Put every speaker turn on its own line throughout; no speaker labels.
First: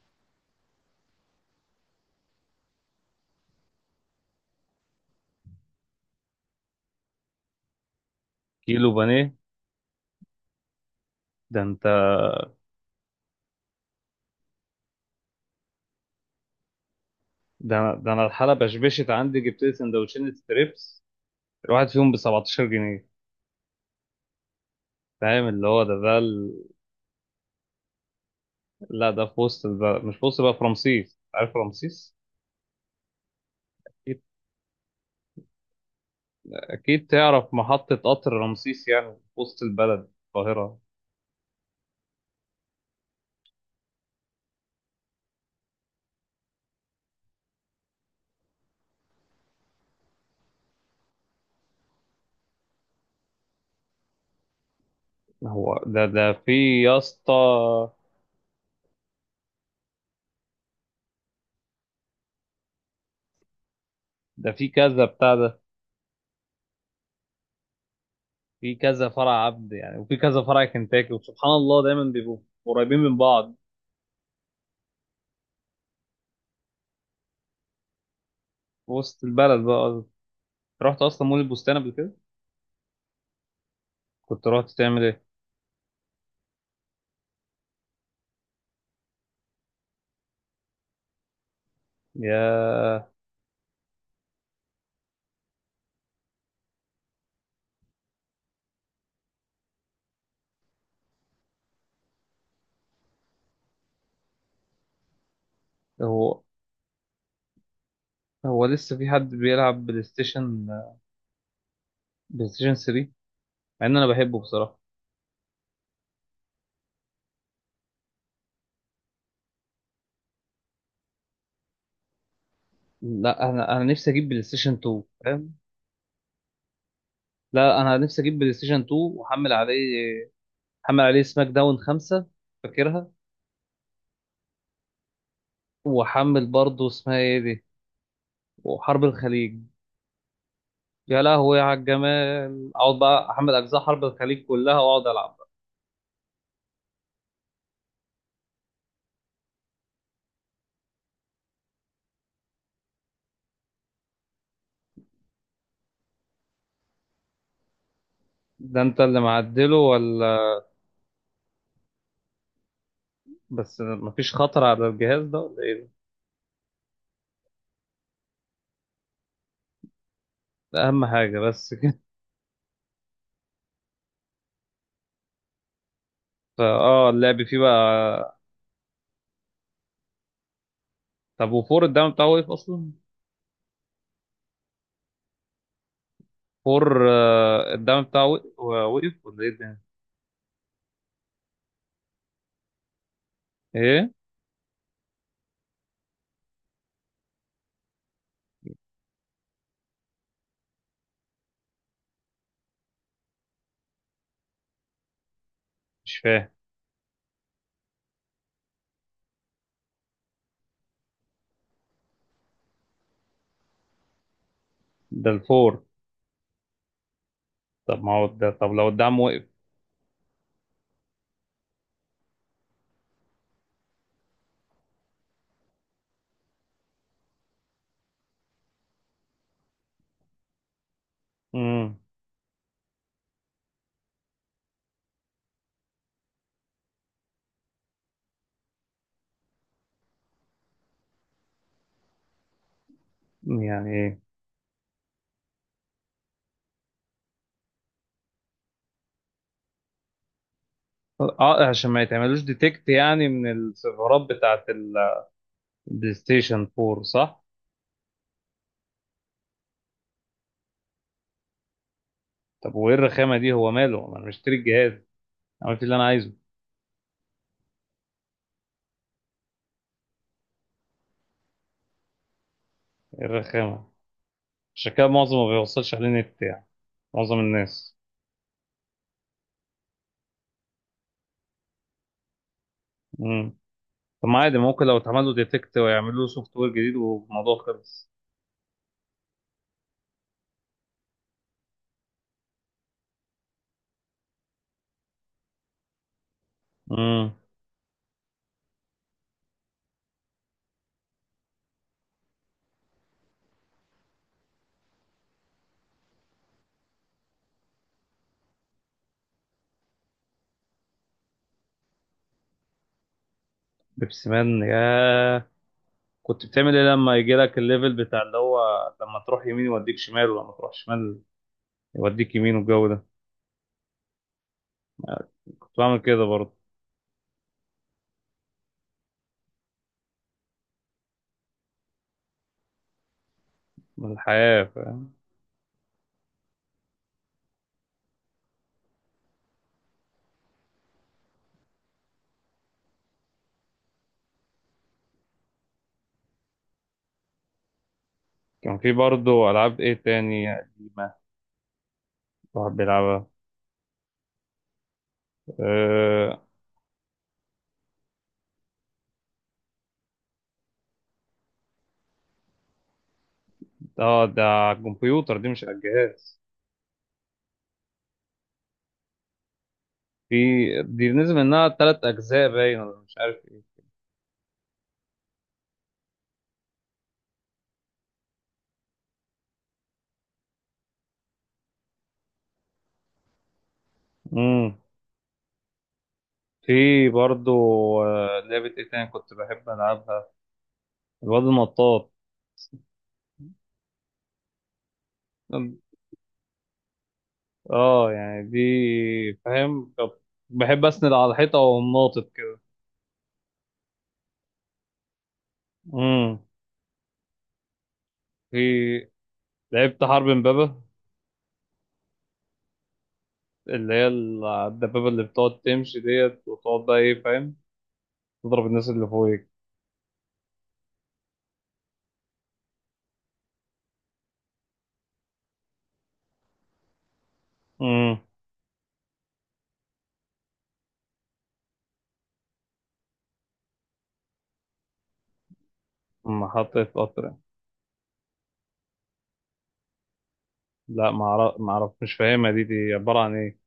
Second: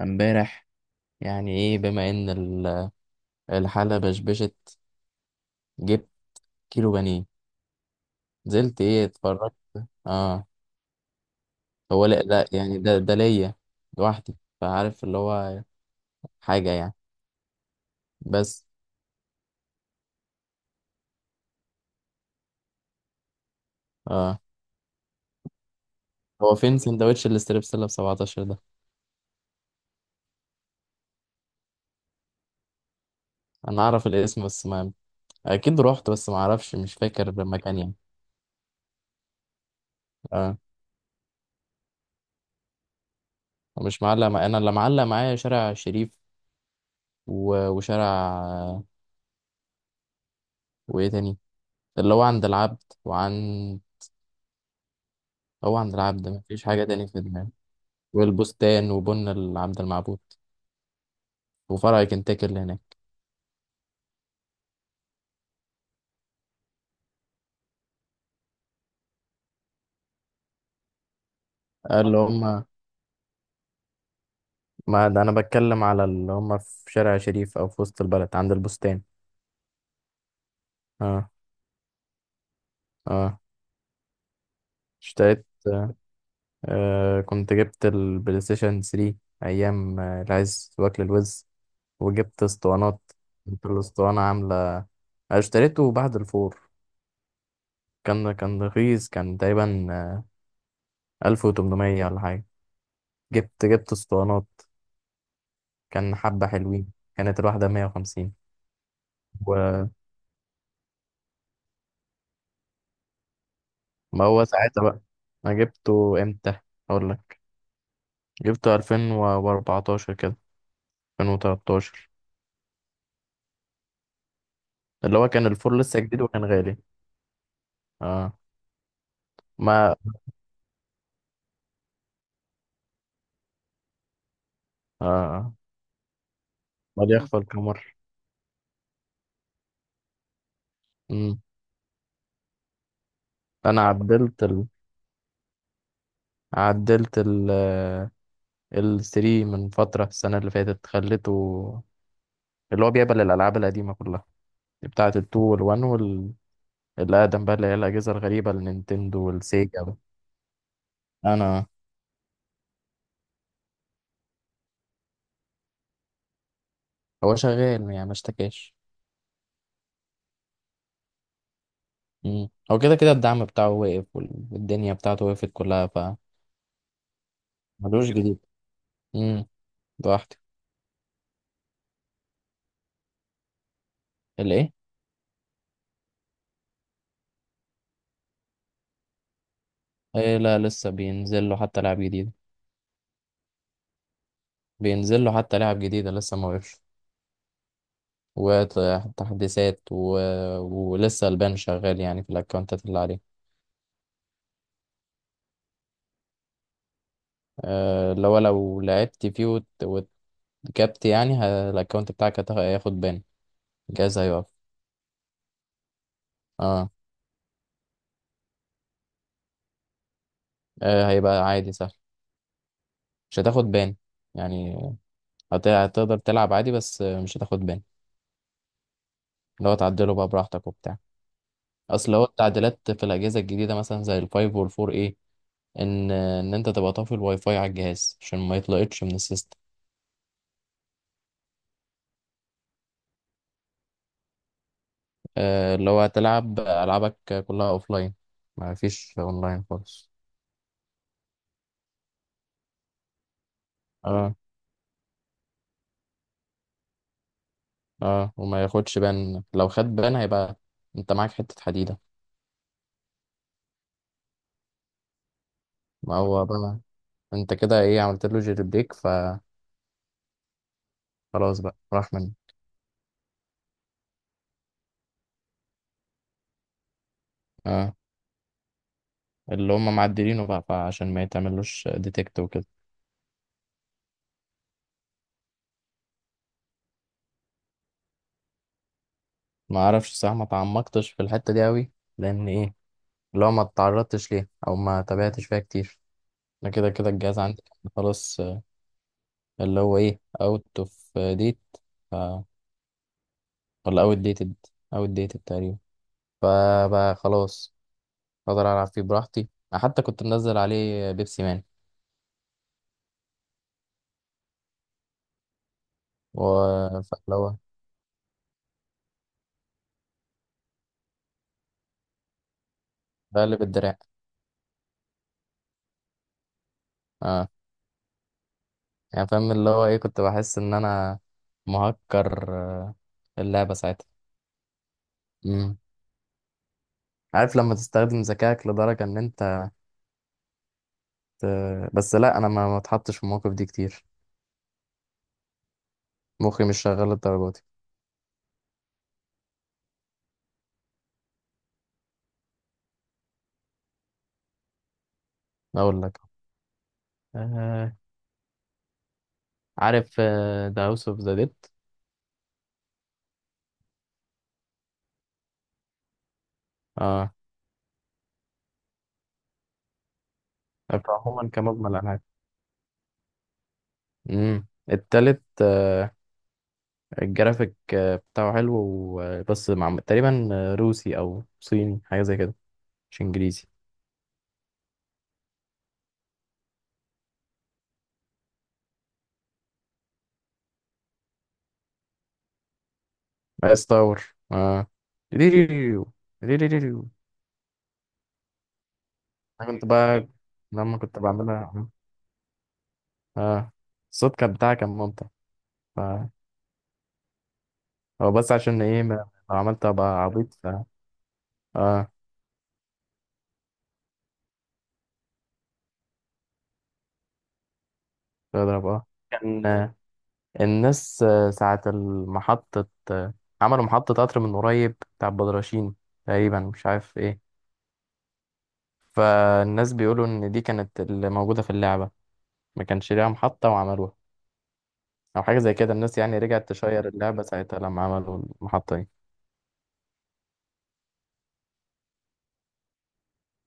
امبارح يعني ايه بما ان الحالة بشبشت، جبت كيلو بانيه، نزلت
كيلو
ايه
بانيه.
اتفرجت. اه.
ده انت.
هو، لا لا يعني ده ليا لوحدي، فعارف اللي هو حاجة يعني.
ده انا الحاله
بس.
بشبشت عندي، جبت لي سندوتشين ستريبس. الواحد فيهم ب 17 جنيه.
اه.
فاهم اللي هو.
هو فين سندوتش الاستريبسيلا ب 17 ده؟
لا ده في وسط البلد، مش في وسط بقى، في رمسيس. عارف رمسيس؟
انا اعرف
اكيد.
الاسم بس ما... اكيد رحت بس ما اعرفش، مش
اكيد
فاكر
تعرف
المكان يعني.
محطه قطر رمسيس يعني في وسط البلد
اه.
القاهره.
مش معلق مع... انا اللي معلق معايا شارع شريف وشارع وايه تاني، اللي هو عند العبد وعند... هو
هو
عند
ده
العبد
ده
مفيش
في
حاجة
يا
تاني في
اسطى.
دماغي، والبستان وبن عبد المعبود وفرع كنتاكي اللي هناك.
ده في كذا بتاع ده. في كذا فرع عبد يعني، وفي كذا فرع كنتاكي، وسبحان الله دايما
اللي
بيبقوا
هم...
قريبين من بعض.
ما ده انا بتكلم على اللي هم في شارع شريف او في وسط البلد عند
في
البستان.
وسط البلد بقى. رحت اصلا
اه.
مول البستان قبل كده.
اه.
كنت رحت تعمل ايه؟
اشتريت. كنت جبت البلاي ستيشن 3، ايام العز واكل الوز، وجبت اسطوانات.
يا.
كنت الاسطوانة عاملة اشتريته بعد الفور. كان رخيص، كان تقريبا 1800 ولا حاجة. جبت اسطوانات، كان
هو
حبة حلوين، كانت الواحدة 150.
هو لسه في حد بيلعب بلاي ستيشن؟ بلاي ستيشن 3. مع ان انا
ما
بحبه
هو
بصراحه.
ساعتها بقى، انا جبته امتى؟ اقول لك. جبته 2014 كده، 2013.
لا انا نفسي اجيب بلاي ستيشن 2،
اللي هو كان
فاهم.
الفور لسه جديد وكان غالي.
لا انا نفسي
اه.
اجيب بلاي ستيشن 2. واحمل عليه.
ما
احمل عليه سماك داون 5، فاكرها.
اه
واحمل برضه
ما
اسمها
دي اخفى
ايه دي.
القمر.
وحرب الخليج. يا
مم.
لهوي على الجمال. اقعد بقى احمل اجزاء
انا
حرب الخليج كلها واقعد العب.
عدلت ال ال 3 من فترة السنة اللي فاتت، خليته اللي هو بيقبل الألعاب القديمة كلها، بتاعة ال 2 وال 1 وال اللي أقدم بقى، اللي هي الأجهزة الغريبة،
ده انت
النينتندو
اللي معدله،
والسيجا بقى.
ولا؟
أنا.
بس مفيش خطر على الجهاز ده، ولا ايه؟
هو شغال يعني، ما اشتكاش.
ده اهم حاجه بس
مم. هو كده كده الدعم بتاعه وقف، والدنيا بتاعته وقفت كلها،
اه، اللعب فيه
فملوش
بقى.
جديد. امم. لوحده.
طب وفور الدعم بتاعه وقف اصلا؟
الايه؟
فور الدعم بتاعه وقف ولا ايه ده؟
إيه؟ لا، لسه بينزل له حتى لعب جديد،
ايه؟
بينزل له حتى لعب جديدة لسه ما وقفش، وتحديثات ولسه البان شغال يعني في الاكونتات اللي عليه.
مش فاهم.
لو لعبت فيه وتكبت يعني الاكونت بتاعك هياخد بان، جايز هيقف.
ده الفور.
اه.
طب ما هو ده، طب لو الدعم وقف.
هيبقى عادي سهل، مش هتاخد بان يعني. هتقدر تلعب عادي، بس مش هتاخد بان. اللي هو تعدله بقى براحتك وبتاع.
امم.
اصل هو التعديلات في الاجهزه الجديده، مثلا زي الفايف والفور، ايه ان انت تبقى طافي الواي فاي على الجهاز عشان ما يطلقتش من السيستم.
يعني ايه؟
اللي هو تلعب العابك كلها اوفلاين، ما فيش اونلاين خالص.
اه، عشان ما يتعملوش ديتكت يعني من السيرفرات
اه.
بتاعت البلاي ستيشن 4، صح؟
اه. وما ياخدش بان، لو خد بان هيبقى انت معاك حته حديده.
طب وايه الرخامه دي، هو ماله، ما انا مشتري الجهاز، عملت اللي انا
ما
عايزه.
هو بقى، انت كده ايه عملت له جيري بريك فخلاص بقى راح منه.
ايه الرخامه؟ عشان كده معظم ما بيوصلش عليه نت يعني، معظم
اه.
الناس.
اللي هم معدلينه بقى، فعشان ما يتعملوش ديتكت وكده.
طب ما عادي، ممكن لو اتعمل له ديتكت ويعملوا له سوفت وير جديد والموضوع خلص.
ما اعرفش صح، ما تعمقتش في الحتة دي قوي، لان ايه اللي هو ما اتعرضتش ليها او ما تابعتش فيها كتير. انا كده كده
امم.
الجهاز عندي كان خلاص، اللي هو ايه اوت اوف ديت ف... ولا اوت ديتد. اوت ديتد تقريبا. فبقى خلاص اقدر العب فيه براحتي. أنا حتى كنت منزل عليه بيبسي مان
بيبسي مان يا.
و...
كنت بتعمل ايه لما يجي
فاللي هو
لك الليفل بتاع اللي هو لما تروح يمين يوديك شمال، ولما تروح شمال يوديك يمين، والجو ده؟
بقلب الدراع.
كنت بعمل كده برضه.
اه. يعني فاهم اللي هو ايه، كنت بحس ان انا مهكر اللعبة ساعتها.
من الحياة، فاهم.
مم. عارف لما تستخدم ذكائك لدرجة ان انت... بس لا، انا ما اتحطش في المواقف دي كتير، مخي مش شغال للدرجه دي.
كان في برضه ألعاب ايه تاني قديمة الواحد بيلعبها؟
اقول لك.
اه.
آه عارف ذا هاوس اوف ذا ديد.
ده على الكمبيوتر دي، مش على الجهاز.
اه.
في دي نزل
عموما
منها
كمجمل
تلات
العاب.
أجزاء باين، ولا مش عارف ايه.
التالت، الجرافيك بتاعه حلو بس مع تقريبا روسي او صيني حاجه زي كده، مش انجليزي.
مم. في برضو لعبة ايه تاني كنت بحب ألعبها؟ الواد النطاط.
بس تاور. اه. ريريريو، ريريريو.
اه، يعني دي
انا كنت
فاهم طب.
بقى
بحب
لما
أسند
كنت
على الحيطة
بعملها.
وأقوم ناطط كده.
اه. الصوت كان بتاعها كان ممتع. ف-
امم.
هو بس عشان
في
ايه لو عملت
لعبت
ابقى
حرب
عبيط.
امبابة،
اه.
اللي هي الدبابة اللي بتقعد تمشي ديت، وتقعد بقى ايه فاهم تضرب
تضرب،
الناس اللي فوقك.
كان الناس ساعة المحطة عملوا محطة قطر من قريب بتاع بدرشين تقريبا، مش عارف ايه.
امم.
فالناس بيقولوا ان دي كانت اللي موجودة في اللعبة، ما كانش ليها محطة وعملوها، او حاجة زي كده. الناس يعني رجعت
محطة
تشير
قطر.
اللعبة ساعتها لما عملوا المحطة دي.
لا ما اعرف، ما اعرف، مش فاهمها دي، دي عبارة عن ايه؟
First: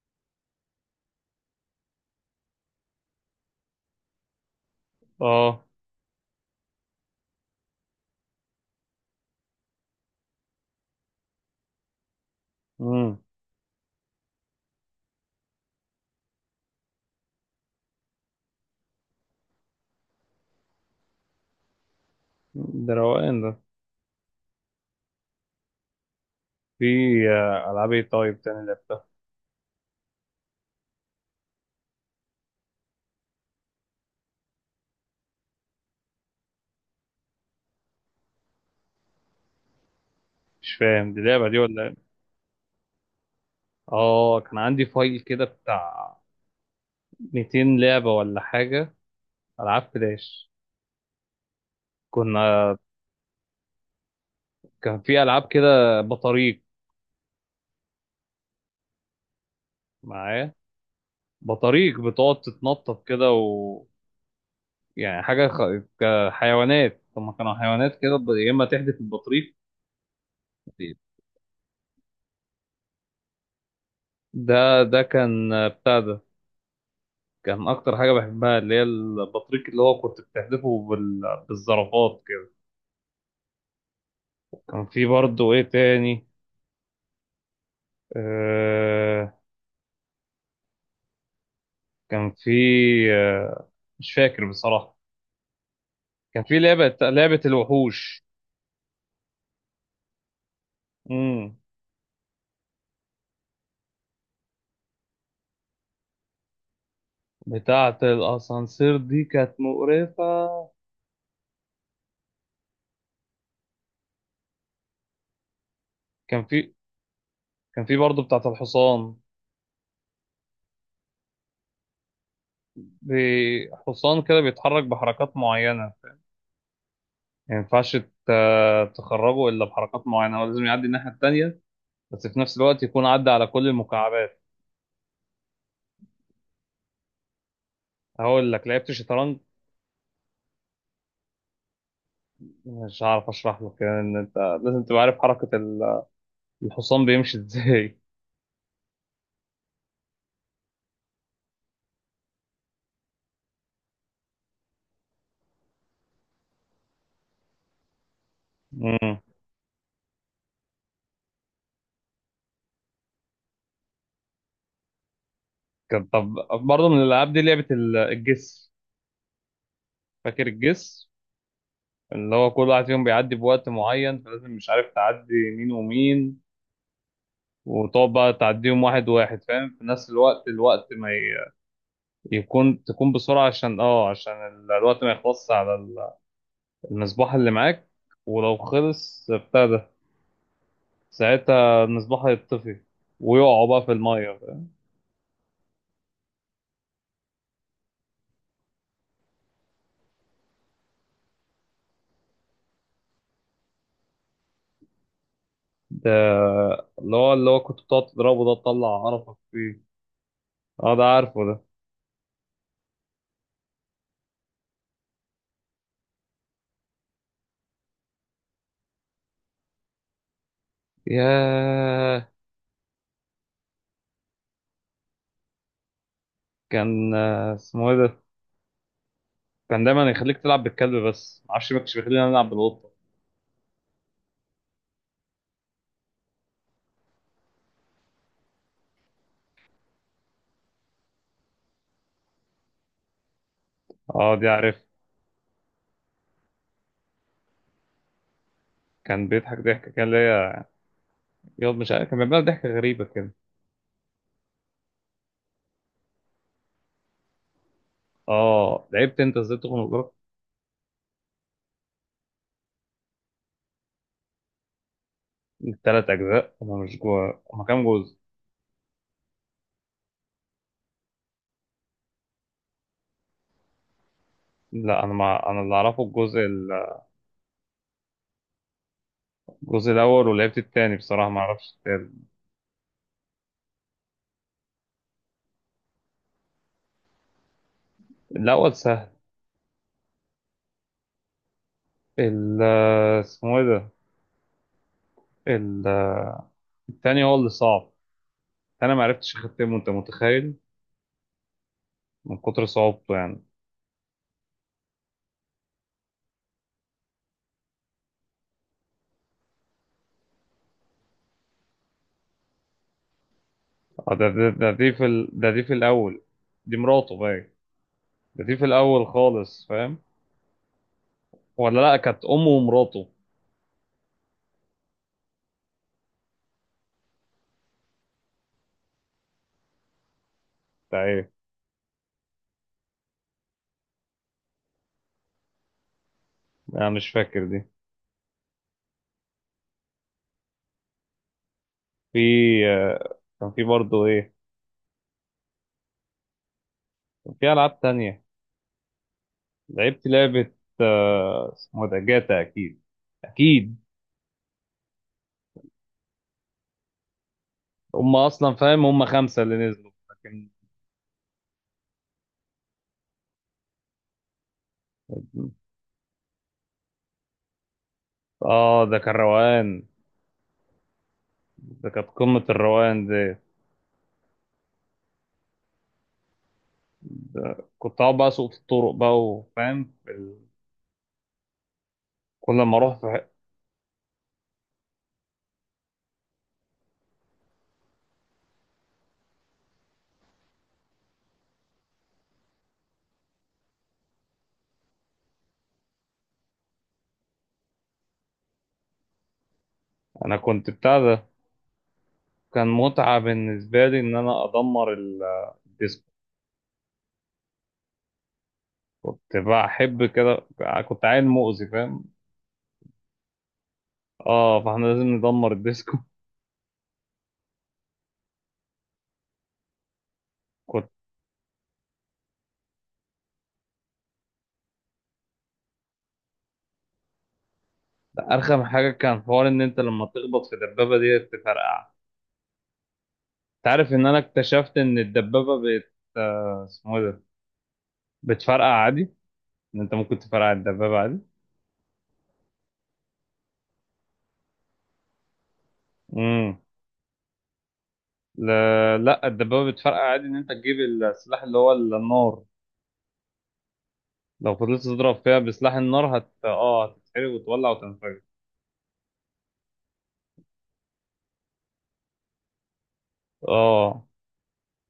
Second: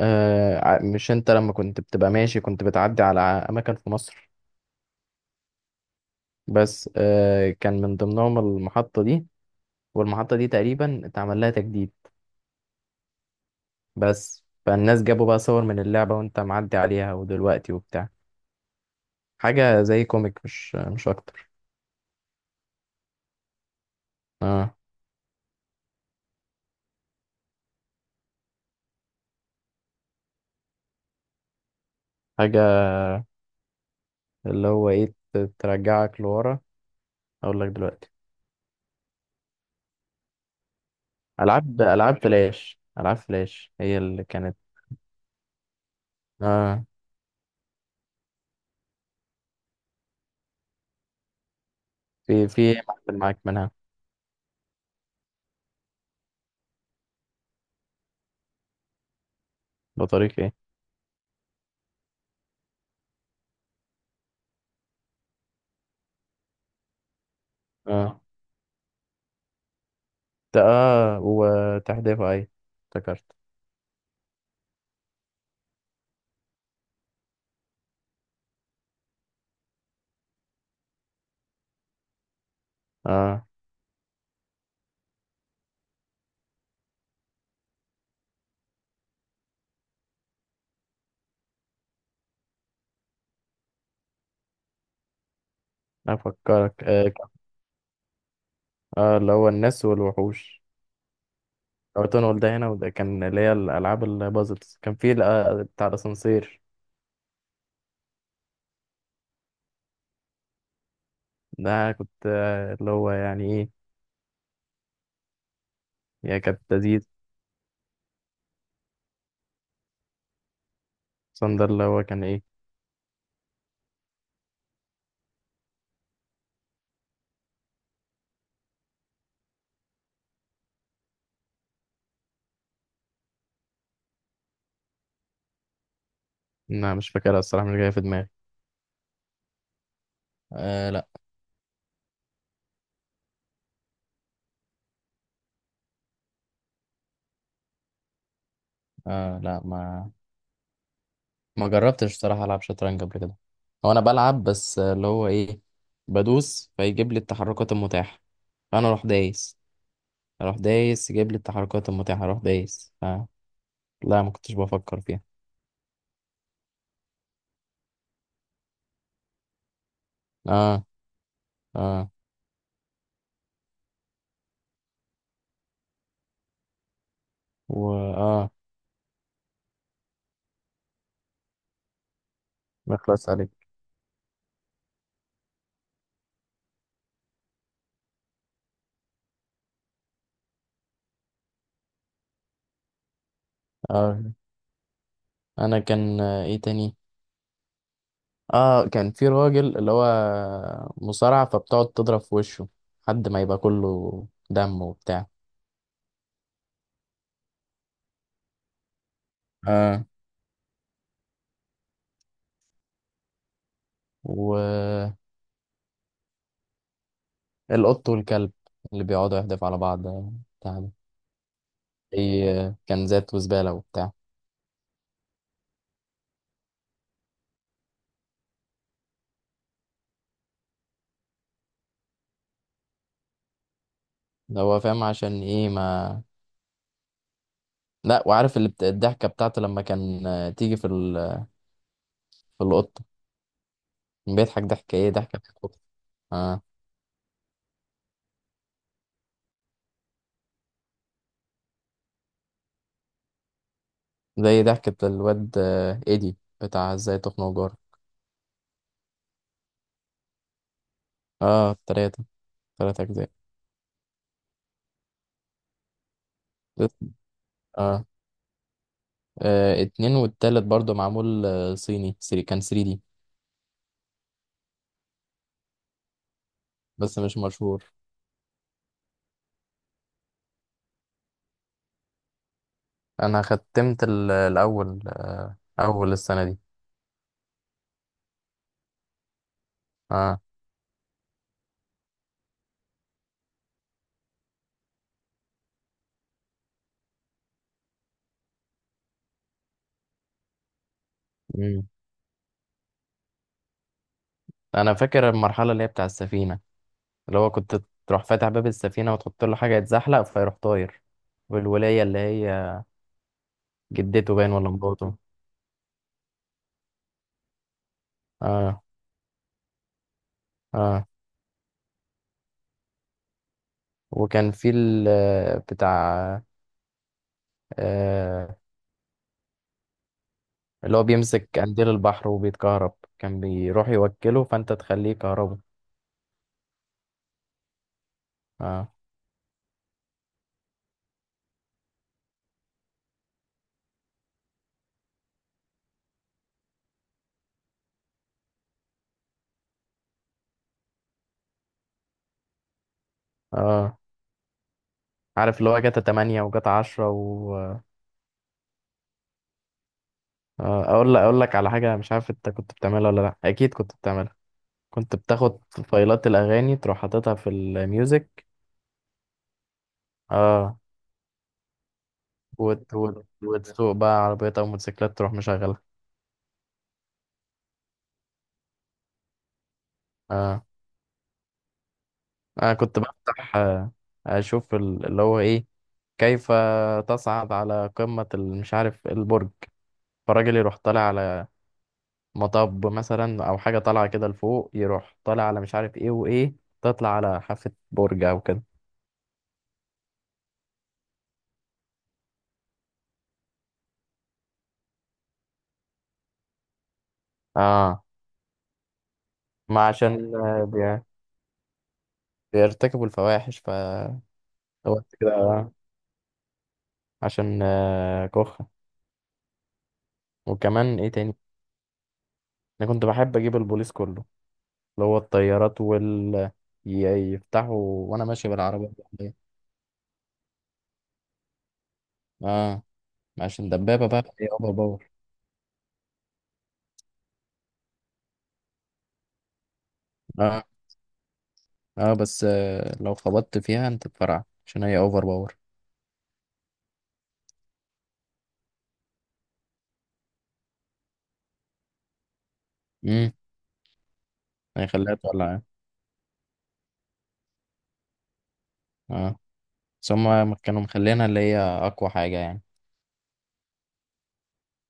آه. مش انت لما كنت بتبقى ماشي كنت بتعدي على اماكن في مصر،
اه.
بس كان من ضمنهم المحطة دي، والمحطة دي تقريبا اتعمل لها تجديد.
امم.
بس فالناس جابوا بقى صور من اللعبة وانت معدي عليها ودلوقتي وبتاع، حاجة زي كوميك، مش اكتر.
ده روقان ده.
اه.
في ألعاب ايه طيب تاني لعبتها؟
حاجة اللي هو ايه ترجعك لورا. اقول لك دلوقتي.
مش فاهم، دي لعبة دي ولا
العاب
إيه؟
العاب فلاش العاب فلاش هي اللي
اه،
كانت.
كان عندي فايل كده بتاع
اه.
200 لعبة ولا حاجة، ألعاب فلاش
في
كنا.
إيه معفن معاك منها؟
كان في ألعاب كده بطاريق
بطريق
معايا،
ايه؟
بطاريق بتقعد تتنطط كده، و يعني كحيوانات. هما كانوا حيوانات كده،
اه.
يا إما تحدف البطريق.
اه وتحديثها اي افتكرت.
ده كان بتاع ده. كان أكتر حاجة بحبها اللي هي البطريق اللي هو كنت بتحدفه بالزرافات كده.
اه.
كان في برضه إيه تاني؟ آه، كان في آه، مش فاكر بصراحة. كان في
افكرك.
لعبة
اه.
لعبة الوحوش.
اللي هو الناس والوحوش،
امم.
او تنقل ده هنا وده، كان اللي هي الالعاب البازلز، كان في بتاع الاسانسير.
بتاعة الأسانسير دي كانت مقرفة.
ده كنت اللي هو يعني ايه، هي
كان
كانت
في.
تزيد.
كان في برضه بتاعة الحصان.
صندر اللي هو كان ايه؟
حصان كده بيتحرك بحركات معينة. ما ينفعش تخرجه إلا بحركات معينة، هو لازم يعدي الناحية التانية، بس في نفس الوقت يكون عدى على كل المكعبات.
انا مش فاكرها الصراحة، مش جاية في دماغي.
هقول لك لعبت شطرنج.
آه لا.
مش عارف أشرح لك يعني إن أنت لازم تبقى عارف حركة الحصان بيمشي إزاي.
آه لا. ما جربتش الصراحة العب شطرنج قبل كده. هو انا بلعب بس اللي هو ايه، بدوس فيجيب لي التحركات المتاحة، فانا اروح دايس. اروح دايس يجيب لي التحركات المتاحة، اروح دايس. لا ما كنتش بفكر فيها.
كان طب برضه من الألعاب دي لعبة الجس، فاكر
اه.
الجس؟
اه.
اللي هو كل واحد فيهم بيعدي بوقت معين فلازم مش عارف تعدي مين ومين،
و
وتقعد بقى
اه
تعديهم واحد واحد، فاهم، في نفس الوقت ما ي- يكون
ما
تكون
خلاص
بسرعة
عليك.
عشان الوقت ما يخلصش على المصباح اللي معاك، ولو خلص بتاع ده، ساعتها المصباح هيطفي، ويقعوا بقى في
اه.
المية، فاهم؟
انا كان ايه تاني. اه كان في راجل اللي هو مصارع، فبتقعد تضرب في وشه لحد ما يبقى كله دم وبتاع.
ده اللي هو كنت بتقعد تضربه ده تطلع قرفك فيه.
اه.
اه ده عارفه ده.
والقط والكلب اللي بيقعدوا يحدفوا على بعض بتاع ده،
ياه.
اي كنزات وزبالة وبتاع.
كان اسمه ايه ده؟ كان دايما يخليك تلعب بالكلب، بس معرفش ما كانش بيخليني العب بالقطه.
ده هو فاهم عشان ايه ما... لا، وعارف اللي الضحكة بتاعته لما كان تيجي في في القطة،
اه
كان
دي
بيضحك
عارف.
ضحكة ايه، ضحكة بتاعت القطة. اه.
كان بيضحك ضحكه كان ليا، ياض، مش عارف كان بيعمل ضحكه غريبه كده.
زي ضحكة الواد ايدي بتاع ازاي تخنق جار.
اه لعبت انت ازاي تخنق جارك.
اه. تلاتة اجزاء.
التلات اجزاء انا مش جوا، هما كام
اه
جزء؟
اتنين والتالت برضو معمول صيني سري كان 3D،
لا انا، ما انا اللي اعرفه الجزء
بس مش مشهور.
الجزء الاول، ولعبت التاني بصراحه، ما اعرفش التالت.
انا ختمت الاول اول السنة دي.
الاول سهل.
اه.
ال اسمه ايه ده، ال- التاني هو اللي صعب. انا ما عرفتش اختمه، انت متخيل؟
مم.
من كتر صعوبته يعني.
انا فاكر المرحلة اللي هي بتاع السفينة، اللي هو كنت تروح فاتح باب السفينة وتحط له حاجة يتزحلق فيروح طاير. والولاية اللي هي
اه، ده
جدته
ده
باين
ده
ولا
دي في
مراته.
ال... ده دي في الاول، دي مراته باين. دي في
اه.
الاول خالص فاهم.
اه.
ولا لا كانت امه ومراته.
وكان في ال بتاع آه اللي هو
بتاع ايه؟
بيمسك قنديل البحر وبيتكهرب، كان بيروح يوكله فانت تخليه كهربه.
انا مش فاكر دي.
اه.
في كان في برضه ايه؟ كان في العاب تانية، لعبت لعبة، اسمه إيه ده، جاتا اكيد. اكيد
اه عارف اللي هو جاتا 8 وجاتا 10 و...
هم اصلا فاهم هم خمسة اللي نزلوا، لكن.
اقول لك على حاجه، مش عارف انت كنت بتعملها ولا لا، اكيد كنت بتعملها. كنت بتاخد فايلات الاغاني تروح حاططها في الميوزك.
اه ده كان روقان.
اه.
ده كانت قمة الروقان دي.
وتسوق بقى عربيات او موتوسيكلات تروح مشغلها.
ده كنت اقعد بقى اسوق في الطرق بقى، وفاهم
اه.
كل
انا
ما
كنت
اروح
بفتح اشوف اللي هو ايه، كيف تصعد على قمه مش عارف، البرج. فالراجل يروح طالع على مطب مثلا او حاجه طالعه كده لفوق، يروح طالع على مش عارف ايه وايه، تطلع على حافه برج او كده.
انا كنت بتاع ده. كان متعة بالنسبة لي إن أنا أدمر الديسكو.
اه.
كنت
ما
بحب
عشان
كده. كنت عيل مؤذي، فاهم.
بيرتكبوا الفواحش ف...
اه، فاحنا
هو
لازم ندمر
كده،
الديسكو.
عشان كخة.
كنت
وكمان ايه تاني. انا كنت بحب اجيب البوليس كله، اللي هو الطيارات وال ي- يفتحوا وانا ماشي
أرخم حاجة
بالعربية
كان
دي.
حوار إن أنت لما تخبط في الدبابة دي تفرقع.
اه.
أنت
عشان
عارف إن
دبابة
أنا
بقى هي اوفر
اكتشفت إن
باور.
الدبابة، بت آه، اسمه إيه ده، بتفرقع عادي، إن أنت ممكن تفرقع
اه.
الدبابة عادي.
اه. بس لو خبطت فيها انت بفرع عشان هي اوفر باور.
امم. لا لا، الدبابة بتفرقع عادي إن أنت تجيب السلاح اللي هو النار.
امم.
لو فضلت
هيخليها
تضرب فيها
تولع يعني.
بسلاح النار، هت اه هتتحرق وتولع وتنفجر.
اه. بس هما كانوا مخلينها اللي هي اقوى حاجة يعني.
اه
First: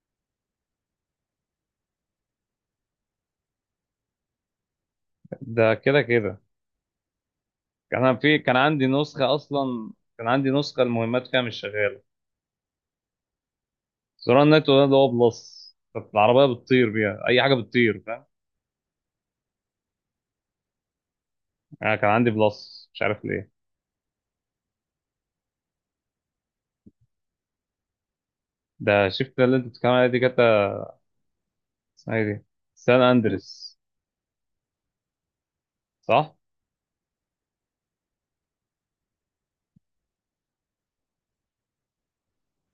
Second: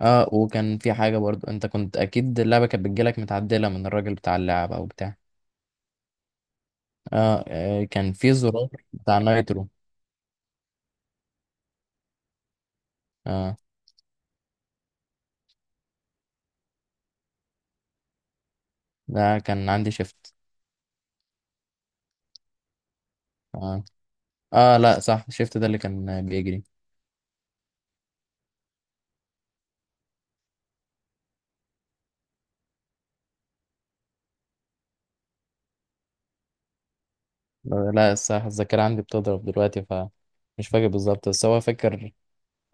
اه. وكان في حاجة برضو، انت كنت اكيد اللعبة كانت بتجيلك متعدلة من الراجل بتاع اللعبة او بتاع.
ده كده كده.
اه كان في
كان
زرار
عندي
بتاع
نسخة
نايترو.
أصلا، كان عندي نسخة المهمات فيها مش شغالة.
اه.
زرار النت ده اللي هو بلس، كانت العربية بتطير بيها، أي حاجة بتطير، فاهم.
ده كان عندي شيفت.
أنا كان عندي بلس، مش عارف ليه.
اه. اه. لا صح، الشيفت ده اللي كان بيجري.
ده شفت اللي أنت بتتكلم عليها دي كانت اسمها إيه دي، سان أندريس، صح؟
لا صح، الذاكرة عندي بتضرب دلوقتي ف... مش فاكر بالظبط بس هو فاكر.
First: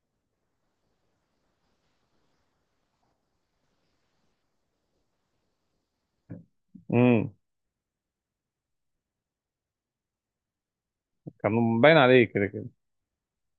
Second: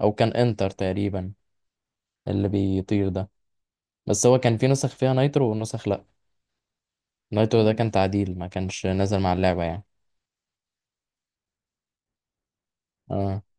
او كان انتر تقريبا اللي بيطير ده. بس هو كان في نسخ فيها نايترو ونسخ لا.
امم.
نايترو ده كان تعديل ما كانش نازل مع اللعبة يعني.
كان باين عليه كده كده.
اه.